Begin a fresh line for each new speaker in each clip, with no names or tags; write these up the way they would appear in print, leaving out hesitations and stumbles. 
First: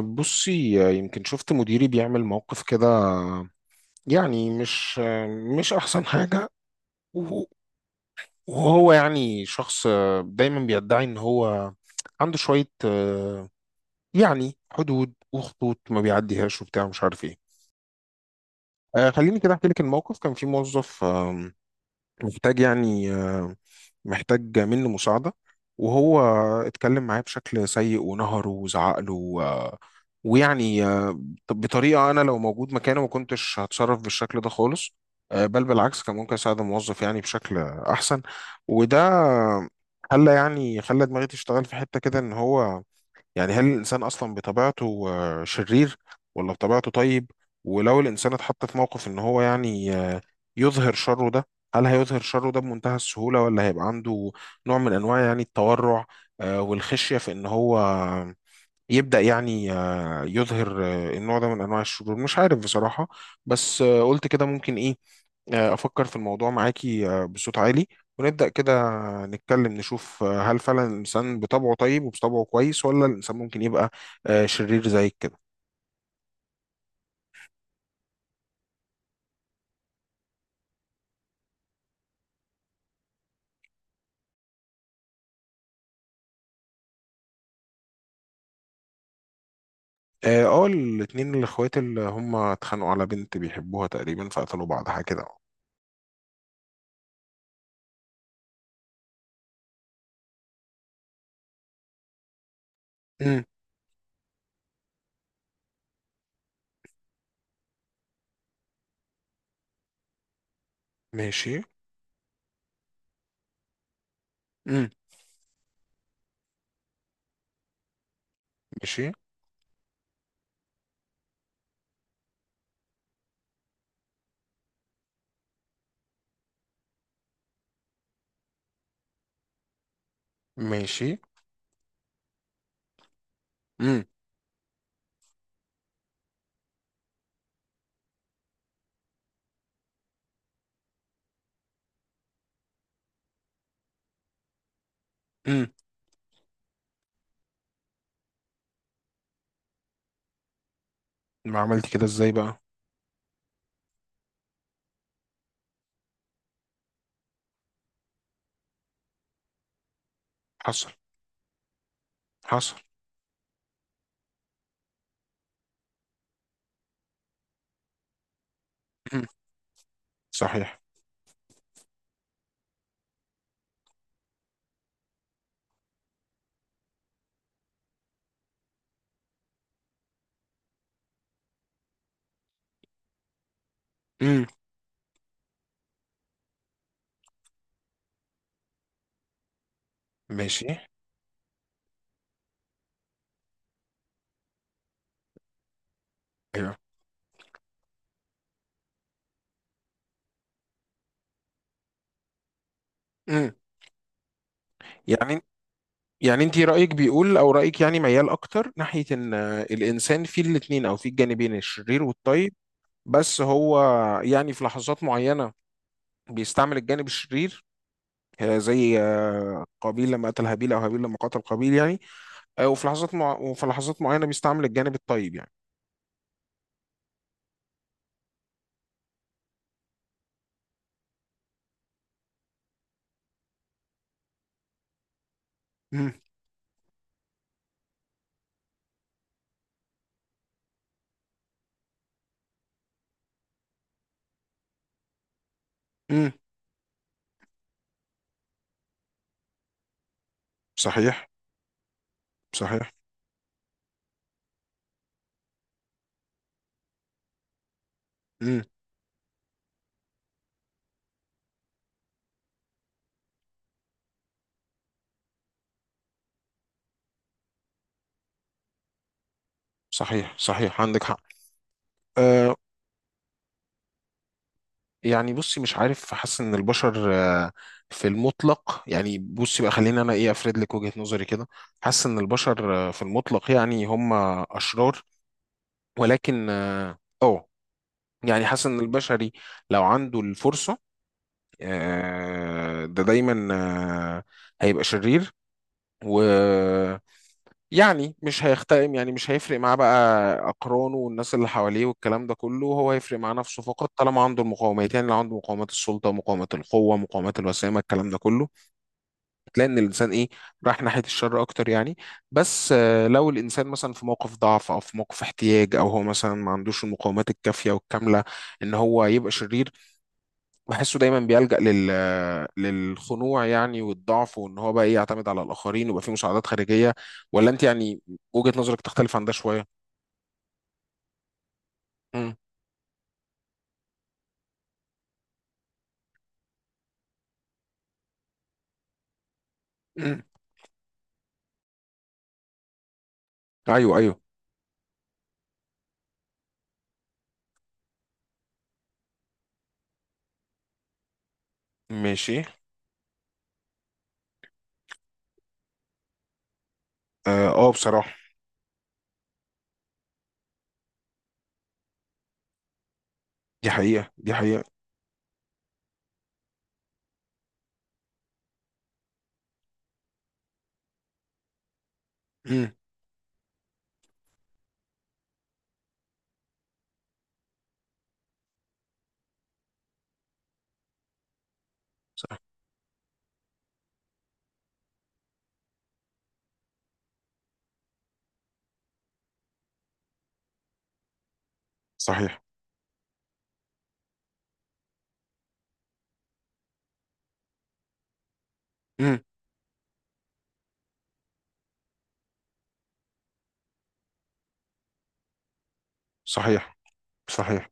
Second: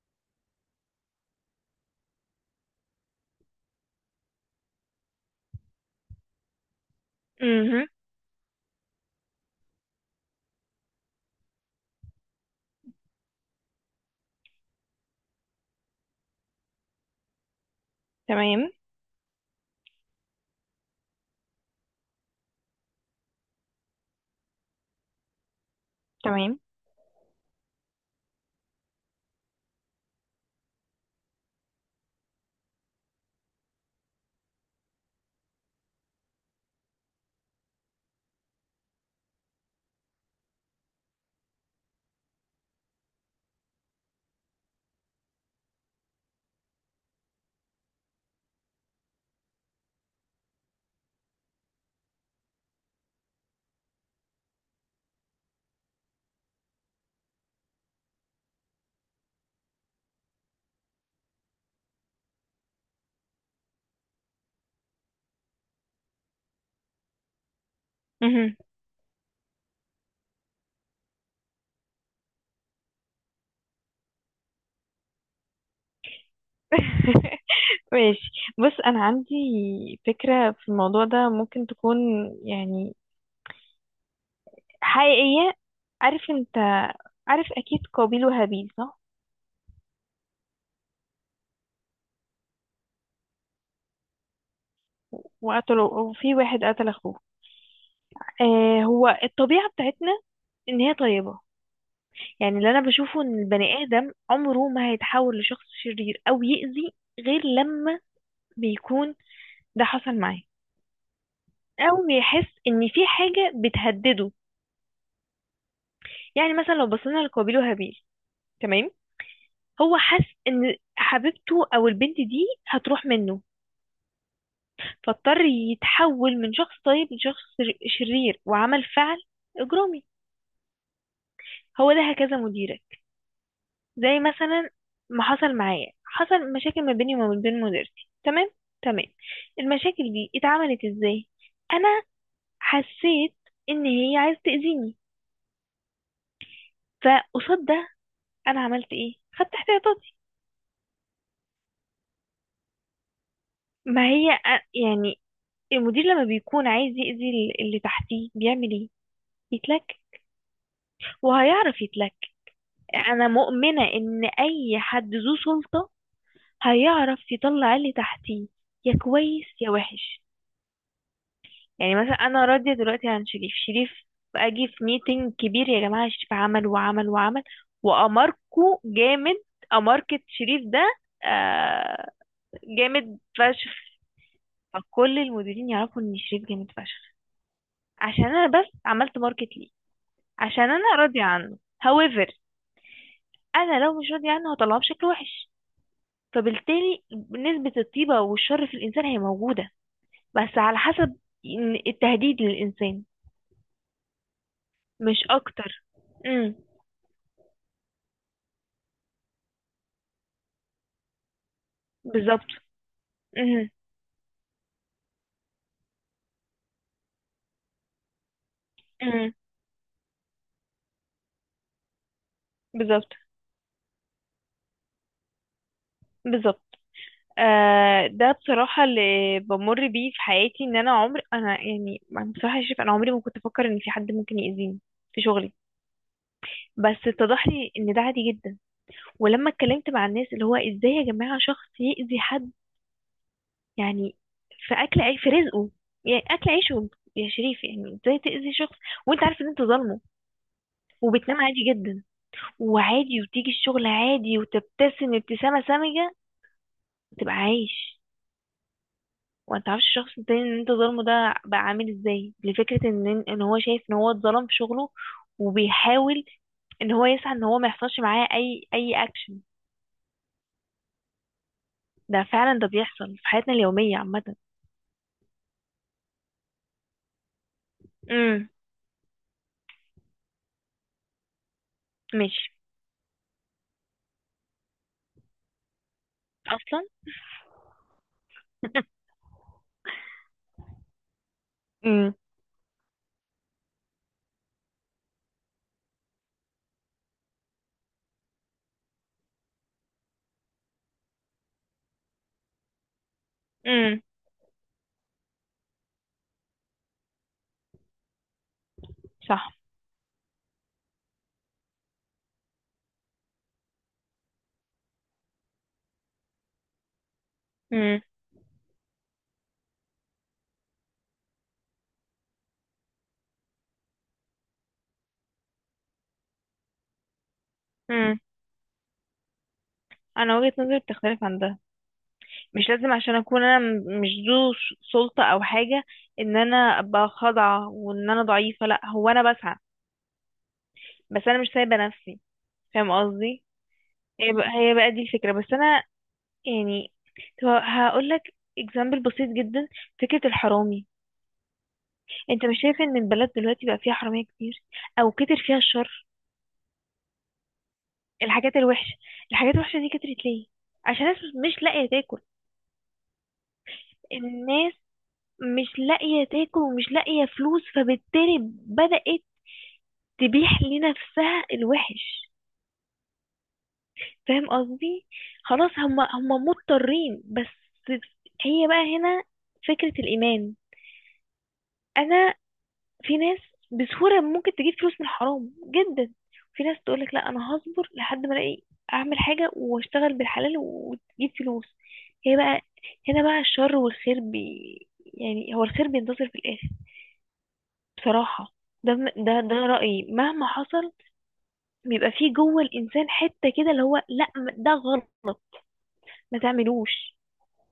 بصي، يمكن شفت مديري بيعمل موقف كده. يعني مش احسن حاجة. وهو
مهم.
وهو يعني شخص دايما بيدعي ان هو عنده شوية، يعني حدود وخطوط ما بيعديهاش وبتاع مش عارف ايه.
تمام،
خليني كده احكي لك الموقف. كان في موظف محتاج يعني، محتاج مني مساعدة. وهو
تمام.
اتكلم معايا بشكل سيء ونهره وزعق له ويعني بطريقة أنا لو موجود مكانه ما كنتش هتصرف بالشكل ده خالص. بل بالعكس كان ممكن أساعد الموظف يعني بشكل أحسن. وده خلى دماغي تشتغل في حتة كده إن هو يعني، هل الإنسان أصلا بطبيعته شرير ولا بطبيعته طيب؟ ولو الإنسان اتحط في موقف إن هو يعني يظهر شره ده، هل هيظهر شره ده بمنتهى السهولة ولا هيبقى عنده نوع من أنواع يعني التورع والخشية في إن هو يبدأ يعني يظهر النوع ده من أنواع الشرور؟ مش عارف بصراحة. بس قلت كده ممكن إيه، أفكر في الموضوع معاكي بصوت عالي، ونبدأ
مهم.
كده نتكلم نشوف هل فعلا الإنسان بطبعه طيب وبطبعه كويس، ولا الإنسان ممكن يبقى شرير زيك كده.
ماشي. بص، انا عندي فكرة في الموضوع ده ممكن تكون يعني حقيقية. انت عارف اكيد قابيل وهابيل، صح؟
اه، الاتنين الأخوات اللي هم اتخانقوا على بنت بيحبوها تقريبا، فقتلوا بعض حاجة كده.
وقتلوا، وفي واحد قتل اخوه. هو الطبيعة بتاعتنا ان هي طيبة. يعني اللي انا بشوفه ان
امم.
البني ادم عمره ما هيتحول لشخص شرير او يأذي غير لما بيكون ده حصل معاه،
ماشي.
او بيحس ان في حاجة بتهدده.
امم.
يعني مثلا لو بصينا لقابيل وهابيل، تمام،
ماشي.
هو حس ان حبيبته او البنت دي هتروح منه، فاضطر يتحول من شخص طيب لشخص شرير وعمل فعل اجرامي.
ماشي.
هو ده هكذا مديرك.
امم.
زي مثلا ما حصل معايا، حصل مشاكل ما بيني وما بين مديرتي، تمام. تمام، المشاكل دي اتعملت ازاي؟ انا حسيت ان هي عايزه تاذيني،
امم.
فقصاد ده انا عملت ايه؟ خدت احتياطاتي.
ما عملت كده ازاي بقى؟
ما هي يعني المدير لما بيكون عايز يأذي اللي تحتيه بيعمل ايه؟ يتلك،
حصل.
وهيعرف يتلك.
حصل.
انا مؤمنة ان اي حد ذو سلطة هيعرف يطلع اللي تحتيه، يا
امم.
كويس يا وحش.
صحيح.
يعني مثلا انا راضية دلوقتي عن شريف. شريف، اجي في ميتنج كبير، يا جماعة شريف عمل وعمل وعمل، واماركو جامد. اماركة شريف ده، آه جامد فشخ.
امم.
فكل المديرين يعرفوا ان شريف جامد فشخ، عشان انا بس عملت ماركت ليه، عشان
ماشي.
انا راضية عنه. however انا لو مش راضية عنه هطلعه بشكل وحش.
ايوه.
فبالتالي نسبة الطيبة والشر في الانسان هي موجودة، بس على حسب التهديد للانسان،
امم.
مش
يعني
اكتر.
يعني
امم.
انت رأيك بيقول، او رأيك يعني ميال اكتر ناحية ان الانسان فيه الاتنين او فيه الجانبين الشرير
بالظبط.
والطيب. بس
امم.
هو يعني في لحظات معينة بيستعمل الجانب الشرير، زي
امم،
قابيل لما قتل هابيل، او هابيل لما قتل قابيل يعني.
بالظبط،
وفي لحظات معينة بيستعمل الجانب الطيب يعني.
بالظبط. آه، ده بصراحة اللي بمر بيه في حياتي، ان انا عمري انا يعني أنا بصراحة شايف انا عمري ما كنت افكر ان في حد ممكن يأذيني في شغلي،
امم.
بس اتضح لي ان ده عادي جدا. ولما اتكلمت مع الناس، اللي هو ازاي يا جماعة شخص يأذي حد، يعني في اكل عيش، في رزقه، يعني
امم.
اكل عيشه. يا شريف، يعني ازاي تأذي شخص وانت عارف ان انت ظالمه،
صحيح.
وبتنام عادي جدا،
صحيح.
وعادي، وتيجي الشغل عادي، وتبتسم ابتسامة سامجة، تبقى عايش،
امم.
وانت عارفش الشخص التاني ان انت ظالمه؟ ده بقى عامل ازاي لفكرة ان هو شايف ان هو اتظلم في شغله، وبيحاول ان هو يسعى ان هو ما يحصلش معاه اي اكشن.
صحيح. صحيح. عندك حق.
ده
آه،
فعلا ده بيحصل في حياتنا اليومية عامة.
يعني بصي مش عارف، حاسس ان البشر في
امم.
المطلق يعني. بصي بقى، خليني انا ايه افرد لك وجهة نظري كده. حاسس ان
ماشي.
البشر في المطلق يعني هم اشرار، ولكن
اصلا.
اه أه، يعني حاسس ان البشري لو عنده الفرصة
امم.
ده دايما آه، هيبقى شرير. و يعني مش هيختلف، يعني مش هيفرق معاه بقى أقرانه والناس اللي حواليه والكلام ده كله. هو هيفرق مع نفسه فقط
امم،
طالما عنده المقاومات. يعني لو عنده مقاومات السلطة، مقاومات القوة، مقاومات الوسامة، الكلام ده كله،
صح.
تلاقي إن الإنسان إيه، راح ناحية الشر أكتر يعني. بس لو الإنسان مثلا في موقف ضعف أو في موقف احتياج، أو هو مثلا ما عندوش المقاومات الكافية والكاملة إن هو يبقى شرير، بحسه دايما بيلجأ للخنوع يعني والضعف، وان هو بقى ايه، يعتمد على الاخرين ويبقى فيه مساعدات خارجيه. ولا انت يعني
امم،
وجهه نظرك تختلف عن ده شويه؟
انا وجهة نظري بتختلف عن ده.
امم.
مش لازم عشان اكون انا مش ذو سلطة او حاجة ان انا ابقى خاضعة وان انا ضعيفة. لا، هو انا بسعى،
مم.
بس انا مش سايبة نفسي. فاهم قصدي؟
ايوه، ايوه.
هي بقى دي الفكرة، بس انا يعني هقول لك اكزامبل بسيط جدا. فكرة الحرامي.
ماشي.
انت مش شايف ان البلد دلوقتي بقى فيها حرامية كتير، او كتر فيها الشر؟
اه، بصراحه.
الحاجات الوحشة، الحاجات الوحشة دي كترت ليه؟ عشان الناس مش لاقية تاكل.
دي حقيقه، دي حقيقه.
الناس مش لاقية تاكل ومش لاقية فلوس، فبالتالي بدأت تبيح لنفسها الوحش.
امم.
فاهم قصدي؟ خلاص هما مضطرين بس. هي بقى هنا، فكرة الإيمان. أنا،
صح-
في ناس بسهولة ممكن تجيب فلوس من الحرام جدا، في ناس تقولك لا أنا هصبر لحد ما ألاقي أعمل حاجة وأشتغل بالحلال وتجيب فلوس. هي
صحيح.
بقى هنا بقى الشر والخير، يعني هو الخير بينتصر في الآخر بصراحة. ده
امم.
م- ده ده رأيي مهما حصل. بيبقى فيه جوه الإنسان حتة كده اللي هو لا، ده غلط، ما
صحيح.
تعملوش.
صحيح.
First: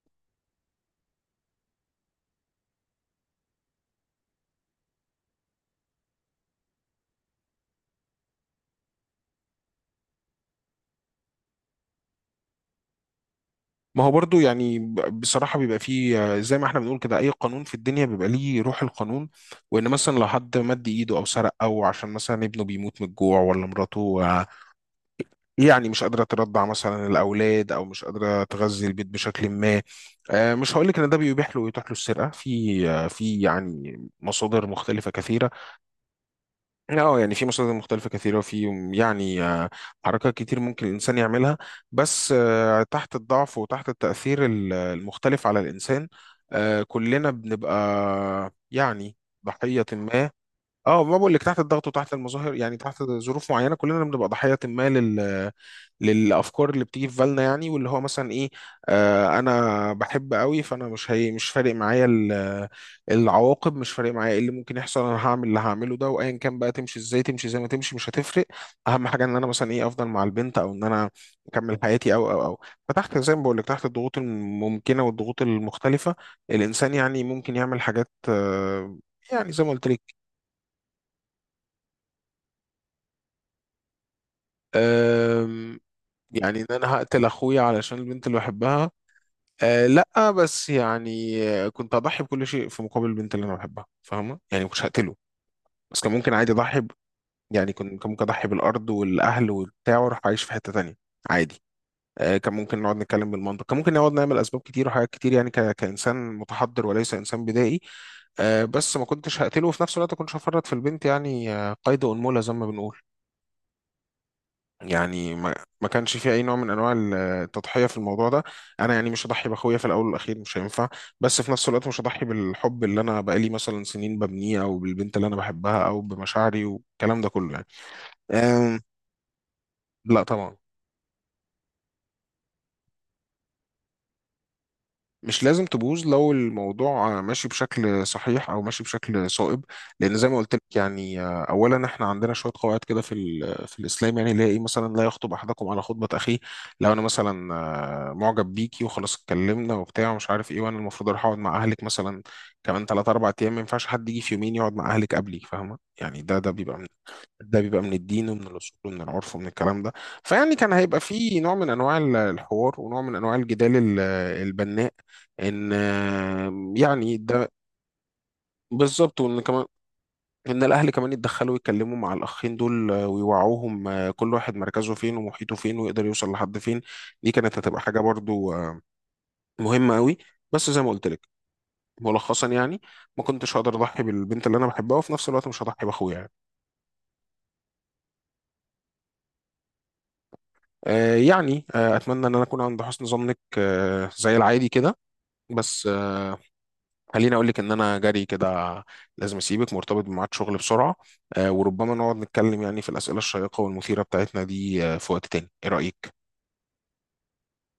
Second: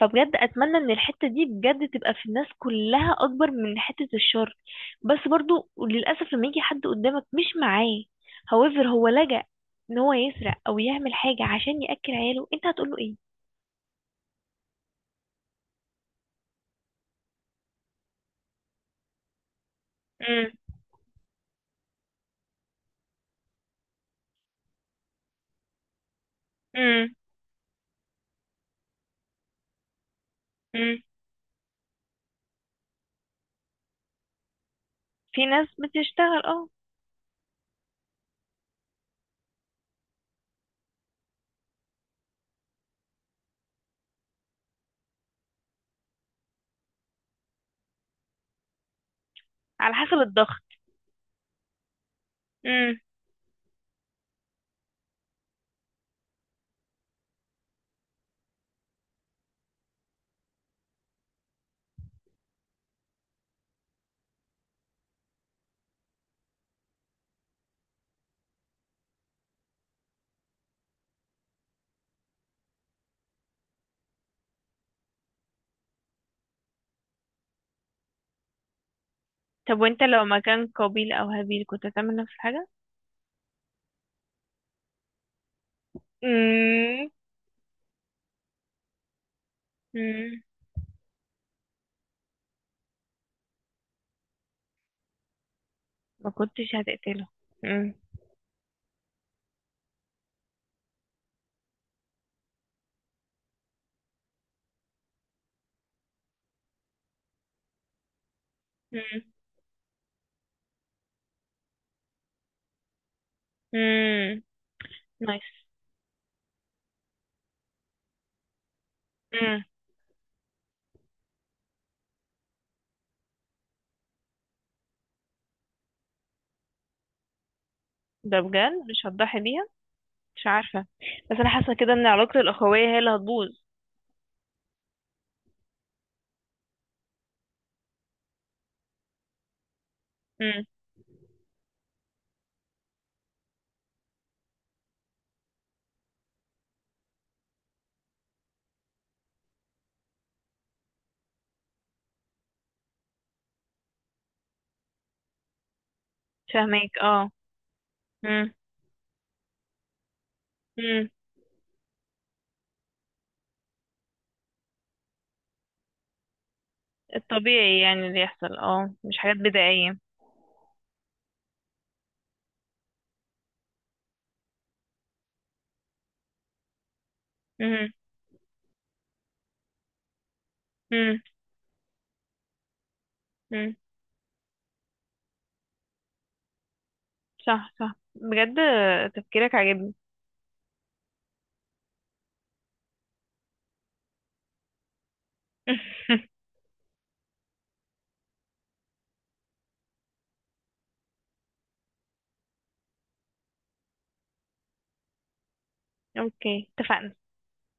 فبجد أتمنى إن الحتة دي بجد تبقى في الناس كلها أكبر من حتة الشر. بس برضو للأسف لما يجي حد قدامك مش معاه، however هو لجأ إن هو يسرق أو يعمل حاجة عشان يأكل عياله، أنت هتقوله إيه؟
ما هو برضو يعني، بصراحة بيبقى فيه زي ما احنا بنقول كده، أي قانون في الدنيا بيبقى ليه روح القانون. وإن مثلا لو
امم.
حد مد إيده أو سرق، أو عشان مثلا ابنه بيموت من الجوع، ولا مراته يعني مش قادرة ترضع مثلا
امم.
الأولاد، أو مش قادرة تغذي البيت بشكل ما. مش هقول لك
امم،
إن ده بيبيح له ويتاح له السرقة في في يعني مصادر مختلفة
في
كثيرة.
ناس بتشتغل اه،
أه يعني في مصادر مختلفة كثيرة، وفي يعني حركات كتير ممكن الإنسان يعملها. بس تحت الضعف وتحت التأثير المختلف على الإنسان كلنا بنبقى يعني ضحية
على حسب
ما.
الضغط.
اه، ما بقول لك، تحت الضغط وتحت المظاهر، يعني
امم.
تحت ظروف معينه كلنا بنبقى ضحيه ما للافكار اللي بتيجي في بالنا. يعني واللي هو مثلا ايه، انا بحب قوي، فانا مش فارق معايا العواقب، مش فارق معايا ايه اللي ممكن يحصل. انا هعمل اللي هعمله ده، وايا كان بقى، تمشي ازاي، تمشي زي ما تمشي، مش هتفرق. اهم حاجه ان انا مثلا ايه، افضل مع البنت، او ان انا اكمل حياتي او. فتحت، زي ما بقول لك، تحت الضغوط الممكنه والضغوط المختلفه، الانسان يعني ممكن يعمل حاجات يعني زي ما
طب
قلت
وانت
لك.
لو مكان قابيل او هابيل كنت هتعمل نفس الحاجة؟
أم، يعني ان انا
مم.
هقتل اخويا علشان البنت اللي بحبها؟ أه لا،
مم.
بس يعني كنت اضحي بكل شيء في مقابل البنت اللي انا بحبها، فاهمه يعني، ما كنتش هقتله. بس كان
ما
ممكن عادي
كنتش
اضحي.
هتقتله.
يعني
مم.
كان ممكن اضحي بالارض والاهل وبتاع، واروح اعيش في حته تانية عادي. أه كان ممكن نقعد نتكلم بالمنطق، كان ممكن نقعد نعمل اسباب كتير وحاجات كتير يعني، كانسان متحضر وليس انسان بدائي. أه بس ما
مم.
كنتش هقتله، وفي نفس الوقت كنتش هفرط في البنت يعني قيد انملة زي ما بنقول.
مم.
يعني
نايس.
ما كانش في اي نوع من انواع التضحيه في الموضوع ده. انا يعني مش هضحي
مم.
باخويا، في الاول والاخير مش هينفع. بس في نفس الوقت مش هضحي بالحب اللي انا بقالي مثلا سنين ببنيه، او بالبنت اللي انا بحبها، او بمشاعري والكلام ده كله يعني.
ده بجد
أم
مش هتضحي بيها؟
لا
مش
طبعا.
عارفة، بس انا حاسة كده ان علاقة الاخوية هي اللي هتبوظ.
مش لازم تبوظ لو الموضوع ماشي بشكل صحيح او ماشي بشكل صائب. لان زي ما قلت لك
مم.
يعني، اولا احنا عندنا شويه قواعد كده في في الاسلام يعني، اللي هي ايه مثلا، لا يخطب احدكم على خطبه اخيه. لو انا مثلا معجب بيكي وخلاص، اتكلمنا وبتاع ومش عارف ايه، وانا المفروض اروح اقعد مع اهلك مثلا كمان 3 4 ايام، ما ينفعش حد يجي في يومين يقعد مع اهلك قبلي، فاهمه يعني. ده ده بيبقى من
فاهمك، اه.
ده بيبقى من الدين ومن
مم.
الاصول ومن العرف ومن الكلام ده. فيعني كان هيبقى
مم.
فيه نوع من انواع الحوار، ونوع من انواع الجدال البناء، ان يعني ده.
الطبيعي يعني اللي يحصل، اه، مش
بالظبط.
حاجات
وان كمان
بدائية.
ان الاهل كمان يتدخلوا ويتكلموا مع الاخين دول ويوعوهم كل واحد مركزه فين ومحيطه فين، ويقدر يوصل لحد فين. دي كانت هتبقى
مم.
حاجه برضو مهمة قوي. بس زي ما قلت
مم.
لك ملخصا يعني، ما كنتش هقدر
مم،
اضحي بالبنت اللي انا بحبها، وفي نفس الوقت مش هضحي باخويا يعني.
صح، صح، بجد تفكيرك عاجبني.
يعني اتمنى ان انا اكون عند حسن ظنك زي العادي كده. بس خليني اقول لك ان انا جري كده، لازم اسيبك، مرتبط بميعاد شغل بسرعة. وربما نقعد نتكلم يعني في الأسئلة الشيقة والمثيرة بتاعتنا دي في وقت تاني. ايه رأيك؟
اوكي، اتفقنا.